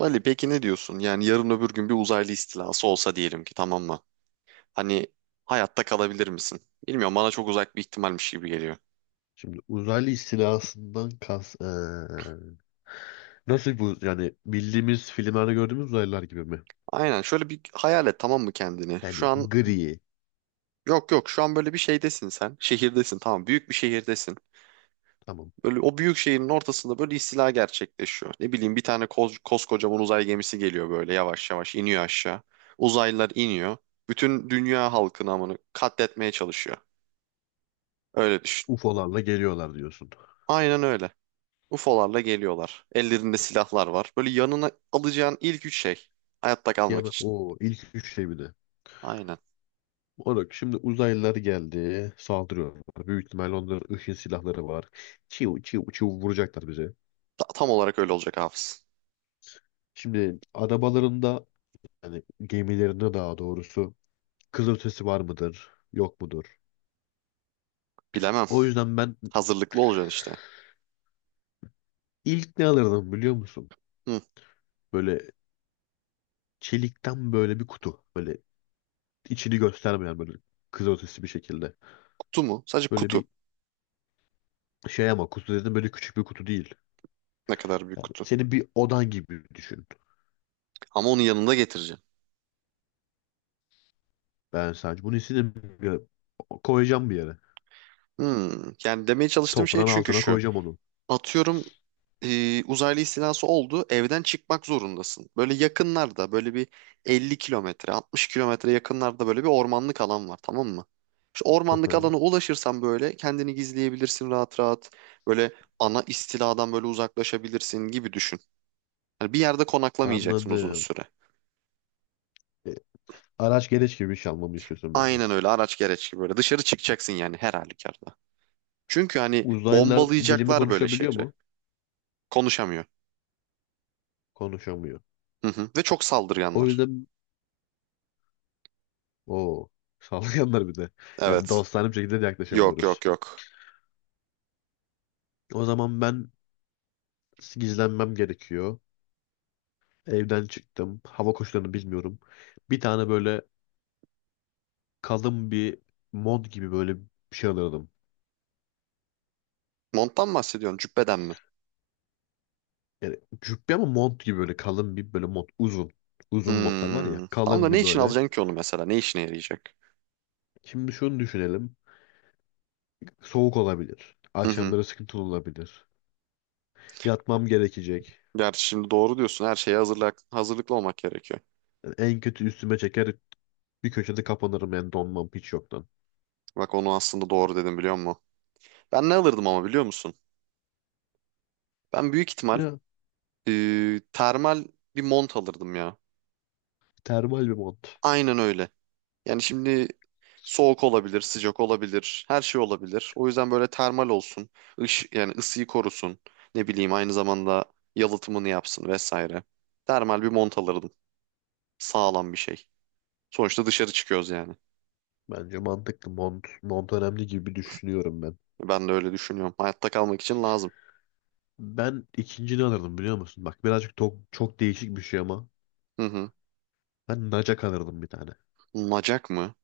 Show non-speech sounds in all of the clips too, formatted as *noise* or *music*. Ali peki ne diyorsun? Yani yarın öbür gün bir uzaylı istilası olsa diyelim ki tamam mı? Hani hayatta kalabilir misin? Bilmiyorum, bana çok uzak bir ihtimalmiş gibi geliyor. Şimdi uzaylı istilasından kas nasıl bu, yani bildiğimiz filmlerde gördüğümüz uzaylılar gibi mi? Aynen, şöyle bir hayal et tamam mı kendini? Şu Yani an gri. yok yok Şu an böyle bir şeydesin sen. Şehirdesin, tamam, büyük bir şehirdesin. Tamam, Böyle o büyük şehrin ortasında böyle istila gerçekleşiyor. Ne bileyim, bir tane koskocaman uzay gemisi geliyor, böyle yavaş yavaş iniyor aşağı. Uzaylılar iniyor. Bütün dünya halkını amını katletmeye çalışıyor. Öyle düşün. UFO'larla geliyorlar diyorsun. Aynen öyle. UFO'larla geliyorlar. Ellerinde silahlar var. Böyle yanına alacağın ilk üç şey. Hayatta kalmak Yani için. o ilk üç şey bir de. Aynen. Olarak şimdi uzaylılar geldi, saldırıyorlar. Büyük ihtimalle onların ışın silahları var. Çiu çiu çiu vuracaklar bize. Tam olarak öyle olacak Hafız. Şimdi arabalarında, yani gemilerinde daha doğrusu, kızılötesi var mıdır yok mudur? Bilemem. O yüzden ben Hazırlıklı olacaksın işte. ilk ne alırdım biliyor musun? Hı, Böyle çelikten böyle bir kutu. Böyle içini göstermeyen, böyle kızılötesi bir şekilde. kutu mu? Sadece Böyle kutu. bir şey, ama kutu dedim, böyle küçük bir kutu değil. Ne kadar büyük Yani kutu. senin bir odan gibi düşün. Ama onu yanında getireceksin. Ben sadece bunu istedim. Ya, koyacağım bir yere. Yani demeye çalıştığım şey Toprağın çünkü altına şu. koyacağım onu. Atıyorum, uzaylı istilası oldu. Evden çıkmak zorundasın. Böyle yakınlarda böyle bir 50 kilometre 60 kilometre yakınlarda böyle bir ormanlık alan var tamam mı? İşte *laughs* ormanlık Hı. alana ulaşırsan böyle kendini gizleyebilirsin rahat rahat. Böyle ana istiladan böyle uzaklaşabilirsin gibi düşün. Yani bir yerde konaklamayacaksın uzun Anladım. süre. E, araç gereç gibi bir şey almamı istiyorsun benden. Aynen öyle, araç gereç gibi böyle dışarı çıkacaksın yani her halükarda. Çünkü hani Uzaylılar dilimi bombalayacaklar böyle konuşabiliyor şehri. mu? Konuşamıyor. Konuşamıyor. Hı hı. Ve çok O saldırganlar. yüzden o saldırganlar *laughs* bir de. Yani Evet. dostane bir şekilde de Yok yaklaşamıyoruz. yok yok. O zaman ben gizlenmem gerekiyor. Evden çıktım. Hava koşullarını bilmiyorum. Bir tane böyle kalın bir mont gibi böyle bir şey alıyordum. Monttan mı bahsediyorsun? Cübbeden mi? Yani cübbe ama mont gibi, böyle kalın bir böyle mont. Uzun. Uzun montlar var ya. Hmm. Tamam da Kalın ne bir için böyle. alacaksın ki onu mesela? Ne işine yarayacak? Şimdi şunu düşünelim. Soğuk olabilir. Hı hı. Akşamları sıkıntılı olabilir. Yatmam gerekecek. Gerçi şimdi doğru diyorsun. Her şeye hazırlıklı olmak gerekiyor. Yani en kötü üstüme çeker, bir köşede kapanırım, yani donmam hiç yoktan. Bak onu aslında doğru dedim biliyor musun? Ben ne alırdım ama biliyor musun? Ben büyük ihtimal Ya, termal bir mont alırdım ya. termal bir mont. Aynen öyle. Yani şimdi soğuk olabilir, sıcak olabilir, her şey olabilir. O yüzden böyle termal olsun, yani ısıyı korusun, ne bileyim aynı zamanda yalıtımını yapsın vesaire. Termal bir mont alırdım, sağlam bir şey. Sonuçta dışarı çıkıyoruz yani. Bence mantıklı mont. Mont önemli gibi düşünüyorum ben. Ben de öyle düşünüyorum. Hayatta kalmak için lazım. Ben ikincini alırdım biliyor musun? Bak birazcık çok, çok değişik bir şey ama. Hı hı. Ben nacak alırdım bir tane. Nacak mı?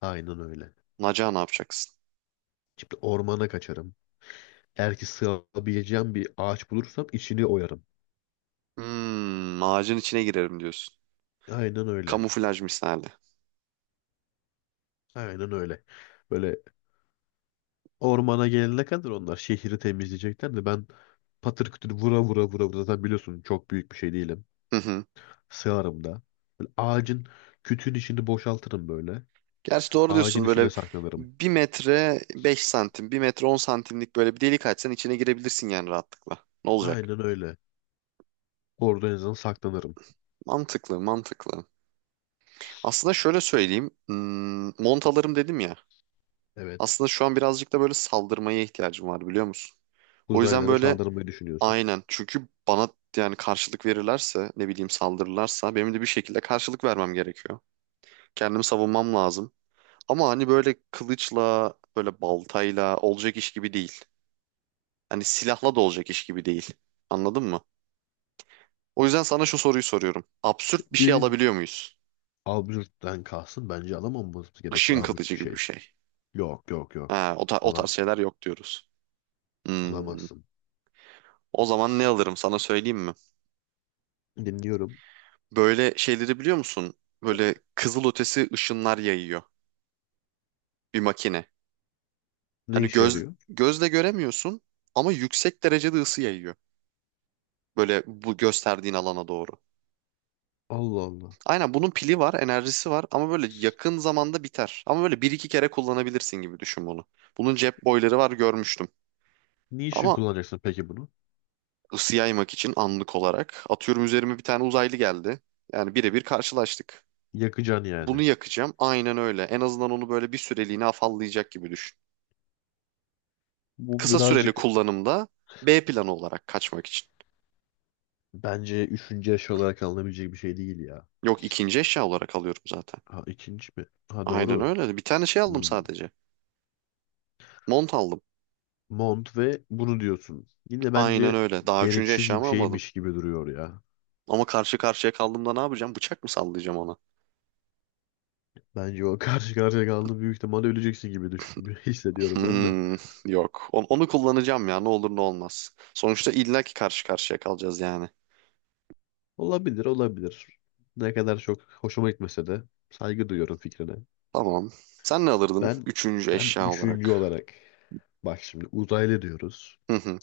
Aynen öyle. Nacağı ne yapacaksın? Şimdi ormana kaçarım. Eğer ki sığabileceğim bir ağaç bulursam içini oyarım. Ağacın içine girerim diyorsun. Aynen öyle. Kamuflaj misali. Aynen öyle. Böyle ormana gelene kadar onlar şehri temizleyecekler de ben patır kütür vura vura vura vura, zaten biliyorsun çok büyük bir şey değilim. Hı hı. Sığarım da. Böyle ağacın, kütüğün içini boşaltırım böyle. Gerçi doğru Ağacın diyorsun, içine böyle saklanırım. 1 metre 5 santim, 1 metre 10 santimlik böyle bir delik açsan içine girebilirsin yani rahatlıkla. Ne olacak? Aynen öyle. Orada en azından saklanırım. Mantıklı, mantıklı. Aslında şöyle söyleyeyim. Mont dedim ya. Evet. Aslında şu an birazcık da böyle saldırmaya ihtiyacım var biliyor musun? O yüzden Uzaylara böyle, saldırmayı düşünüyorsun. aynen. Çünkü bana yani karşılık verirlerse, ne bileyim saldırırlarsa, benim de bir şekilde karşılık vermem gerekiyor. Kendimi savunmam lazım. Ama hani böyle kılıçla böyle baltayla olacak iş gibi değil. Hani silahla da olacak iş gibi değil. Anladın mı? O yüzden sana şu soruyu soruyorum. Absürt bir şey Diğeri alabiliyor muyuz? absürtten kalsın. Bence alamamamız Işın gerekiyor absürt kılıcı bir gibi bir şey. şey. Yok, yok, yok. Ha, o, o Alam tarz şeyler yok diyoruz. Hmm. Alamazsın. O zaman ne alırım sana söyleyeyim mi? Dinliyorum. Böyle şeyleri biliyor musun? Böyle kızılötesi ışınlar yayıyor bir makine. Ne Hani işe göz yarıyor? gözle göremiyorsun ama yüksek derecede ısı yayıyor. Böyle bu gösterdiğin alana doğru. Allah Allah. Aynen, bunun pili var, enerjisi var ama böyle yakın zamanda biter. Ama böyle bir iki kere kullanabilirsin gibi düşün bunu. Bunun cep boyları var, görmüştüm. Ne için Ama kullanacaksın peki bunu? ısı yaymak için anlık olarak, atıyorum, üzerime bir tane uzaylı geldi. Yani birebir karşılaştık. Yakacaksın Bunu yani. yakacağım. Aynen öyle. En azından onu böyle bir süreliğine afallayacak gibi düşün. Bu Kısa süreli birazcık, kullanımda, B planı olarak kaçmak için. bence üçüncü yaş olarak alınabilecek bir şey değil ya. Yok, ikinci eşya olarak alıyorum zaten. Ha, ikinci mi? Ha Aynen doğru. öyle. Bir tane şey aldım Hmm. sadece. Mont aldım. Mont ve bunu diyorsun. Yine Aynen bence öyle. Daha üçüncü gereksiz eşyamı gibi, almadım. şeymiş gibi duruyor ya. Ama karşı karşıya kaldığımda ne yapacağım? Bıçak mı sallayacağım ona? Bence o karşı karşıya kaldı, büyük ihtimalle öleceksin gibi düşün, *laughs* hissediyorum ben de. Hmm, yok. On- Onu, kullanacağım ya. Ne olur ne olmaz. Sonuçta illaki karşı karşıya kalacağız yani. Olabilir, olabilir. Ne kadar çok hoşuma gitmese de saygı duyuyorum fikrine. Tamam. Sen ne alırdın? Ben Üçüncü ben eşya üçüncü olarak. olarak, bak şimdi uzaylı diyoruz. Hı hı.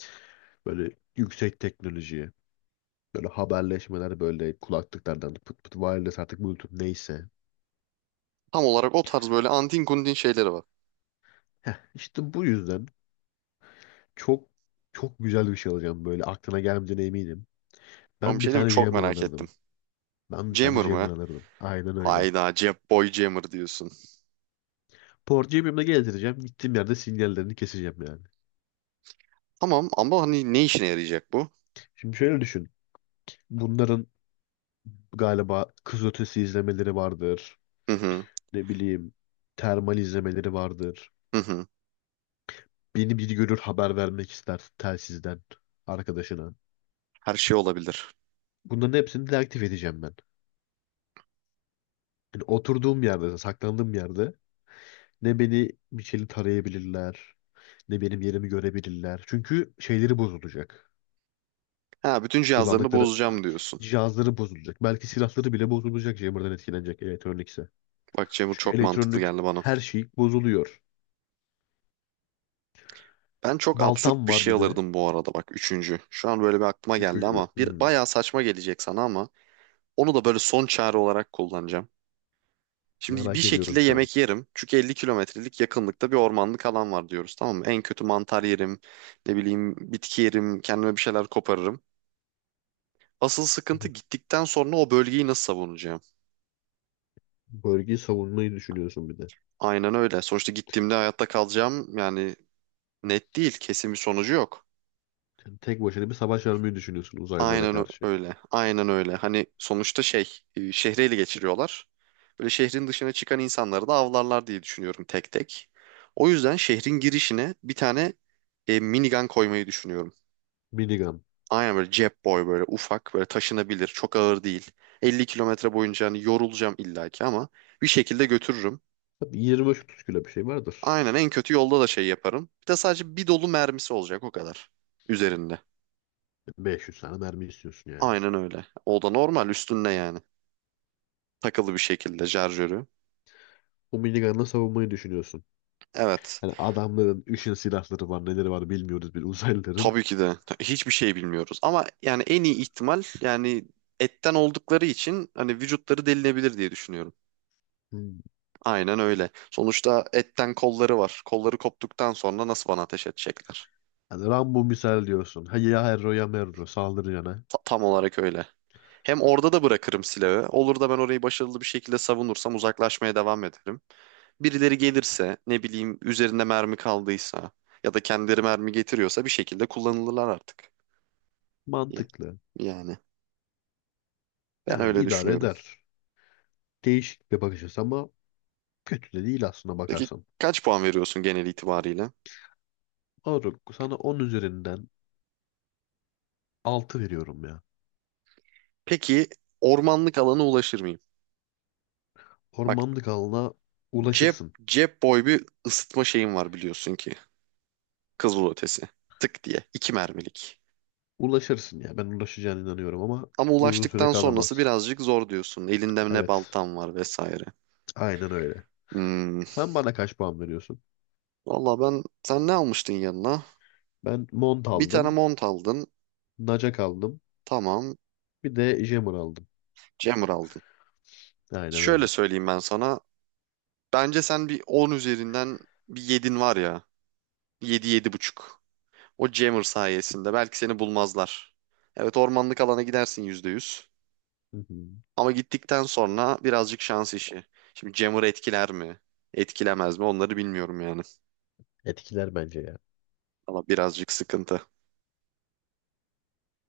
Böyle yüksek teknolojiye, böyle haberleşmeler, böyle kulaklıklardan pıt pıt wireless artık Bluetooth neyse. Tam olarak o tarz böyle antin kuntin şeyleri var. Heh, işte bu yüzden çok çok güzel bir şey alacağım, böyle aklına gelmeyeceğine eminim. Ben bir Ben bir şey diyeyim mi? tane Çok jammer merak ettim. alırdım. Ben bir tane Jammer jammer mı? alırdım. Aynen öyle. Hayda, Jap Boy Jammer diyorsun. Porcuyu benimle gezdireceğim. Gittiğim yerde sinyallerini keseceğim yani. Tamam ama hani ne işine yarayacak bu? Şimdi şöyle düşün. Bunların galiba kızılötesi izlemeleri vardır. Hı hı. Ne bileyim, termal izlemeleri vardır. Hı hı. Beni bir görür, haber vermek ister telsizden arkadaşına. Her şey olabilir. Bunların hepsini deaktif edeceğim ben. Yani oturduğum yerde, saklandığım yerde, ne beni bir şeyle tarayabilirler, ne benim yerimi görebilirler. Çünkü şeyleri bozulacak. Ha, bütün cihazlarını Kullandıkları bozacağım diyorsun. cihazları bozulacak. Belki silahları bile bozulacak, Jammer'dan etkilenecek elektronikse. Bak, Jammer Çünkü çok mantıklı elektronik geldi bana. her şey bozuluyor. Ben çok absürt Baltam bir var şey bir de. alırdım bu arada bak, üçüncü. Şu an böyle bir aklıma geldi ama Üçüncü. bir Hmm, bayağı saçma gelecek sana, ama onu da böyle son çare olarak kullanacağım. Şimdi bir merak şekilde ediyorum şu an. yemek yerim. Çünkü 50 kilometrelik yakınlıkta bir ormanlık alan var diyoruz tamam mı? En kötü mantar yerim, ne bileyim bitki yerim, kendime bir şeyler koparırım. Asıl sıkıntı, gittikten sonra o bölgeyi nasıl savunacağım? Bölgeyi savunmayı düşünüyorsun bir de. Aynen öyle. Sonuçta gittiğimde hayatta kalacağım yani net değil, kesin bir sonucu yok. Yani tek başına bir savaş vermeyi düşünüyorsun uzaylılara Aynen ö- karşı. öyle. Aynen öyle. Hani sonuçta şey, şehri ele geçiriyorlar. Böyle şehrin dışına çıkan insanları da avlarlar diye düşünüyorum, tek tek. O yüzden şehrin girişine bir tane minigun koymayı düşünüyorum. Minigun. Aynen böyle cep boy, böyle ufak, böyle taşınabilir, çok ağır değil. 50 kilometre boyunca hani yorulacağım illaki ama bir şekilde götürürüm. Tabii 25-30 kilo bir şey vardır. Aynen, en kötü yolda da şey yaparım. Bir de sadece bir dolu mermisi olacak o kadar üzerinde. 500 tane mermi istiyorsun yani. Aynen öyle. O da normal üstünde yani. Takılı bir şekilde şarjörü. O minigunla savunmayı düşünüyorsun. Evet. Yani adamların ışın silahları var, neleri var bilmiyoruz bir uzaylıların. Tabii ki de. Hiçbir şey bilmiyoruz. Ama yani en iyi ihtimal yani etten oldukları için hani vücutları delinebilir diye düşünüyorum. Hmm. Aynen öyle. Sonuçta etten kolları var. Kolları koptuktan sonra nasıl bana ateş edecekler? Yani Rambo misal diyorsun. Ha ya Herro ya Merro saldırı yana. Tam olarak öyle. Hem orada da bırakırım silahı. Olur da ben orayı başarılı bir şekilde savunursam, uzaklaşmaya devam ederim. Birileri gelirse, ne bileyim üzerinde mermi kaldıysa ya da kendileri mermi getiriyorsa, bir şekilde kullanılırlar artık. Ya- Mantıklı. Yani ben Yani öyle idare düşünüyorum. eder. Değişik bir bakış açısı ama kötü de değil aslında Peki bakarsan. kaç puan veriyorsun genel itibariyle? Moruk, sana 10 üzerinden 6 veriyorum ya. Peki ormanlık alana ulaşır mıyım? Bak, Ormanlık alana cep ulaşırsın. cep boy bir ısıtma şeyim var biliyorsun ki. Kızılötesi. Tık diye. 2 mermilik. Ulaşırsın ya. Ben ulaşacağına inanıyorum ama Ama uzun süre ulaştıktan sonrası kalamaz. birazcık zor diyorsun. Elinde ne Evet. baltan var vesaire. Aynen öyle. Hmm. Sen bana kaç puan veriyorsun? Valla ben, sen ne almıştın yanına? Ben mont Bir tane aldım. mont aldın. Naca aldım. Tamam. Bir de jammer aldım. Jammer aldın. Aynen Şöyle öyle. söyleyeyim ben sana. Bence sen bir 10 üzerinden bir yedin var ya. Yedi, 7,5. O jammer sayesinde belki seni bulmazlar. Evet, ormanlık alana gidersin %100. Hı hı. Ama gittikten sonra birazcık şans işi. Şimdi jammer etkiler mi? Etkilemez mi? Onları bilmiyorum yani. Etkiler bence ya. Ama birazcık sıkıntı.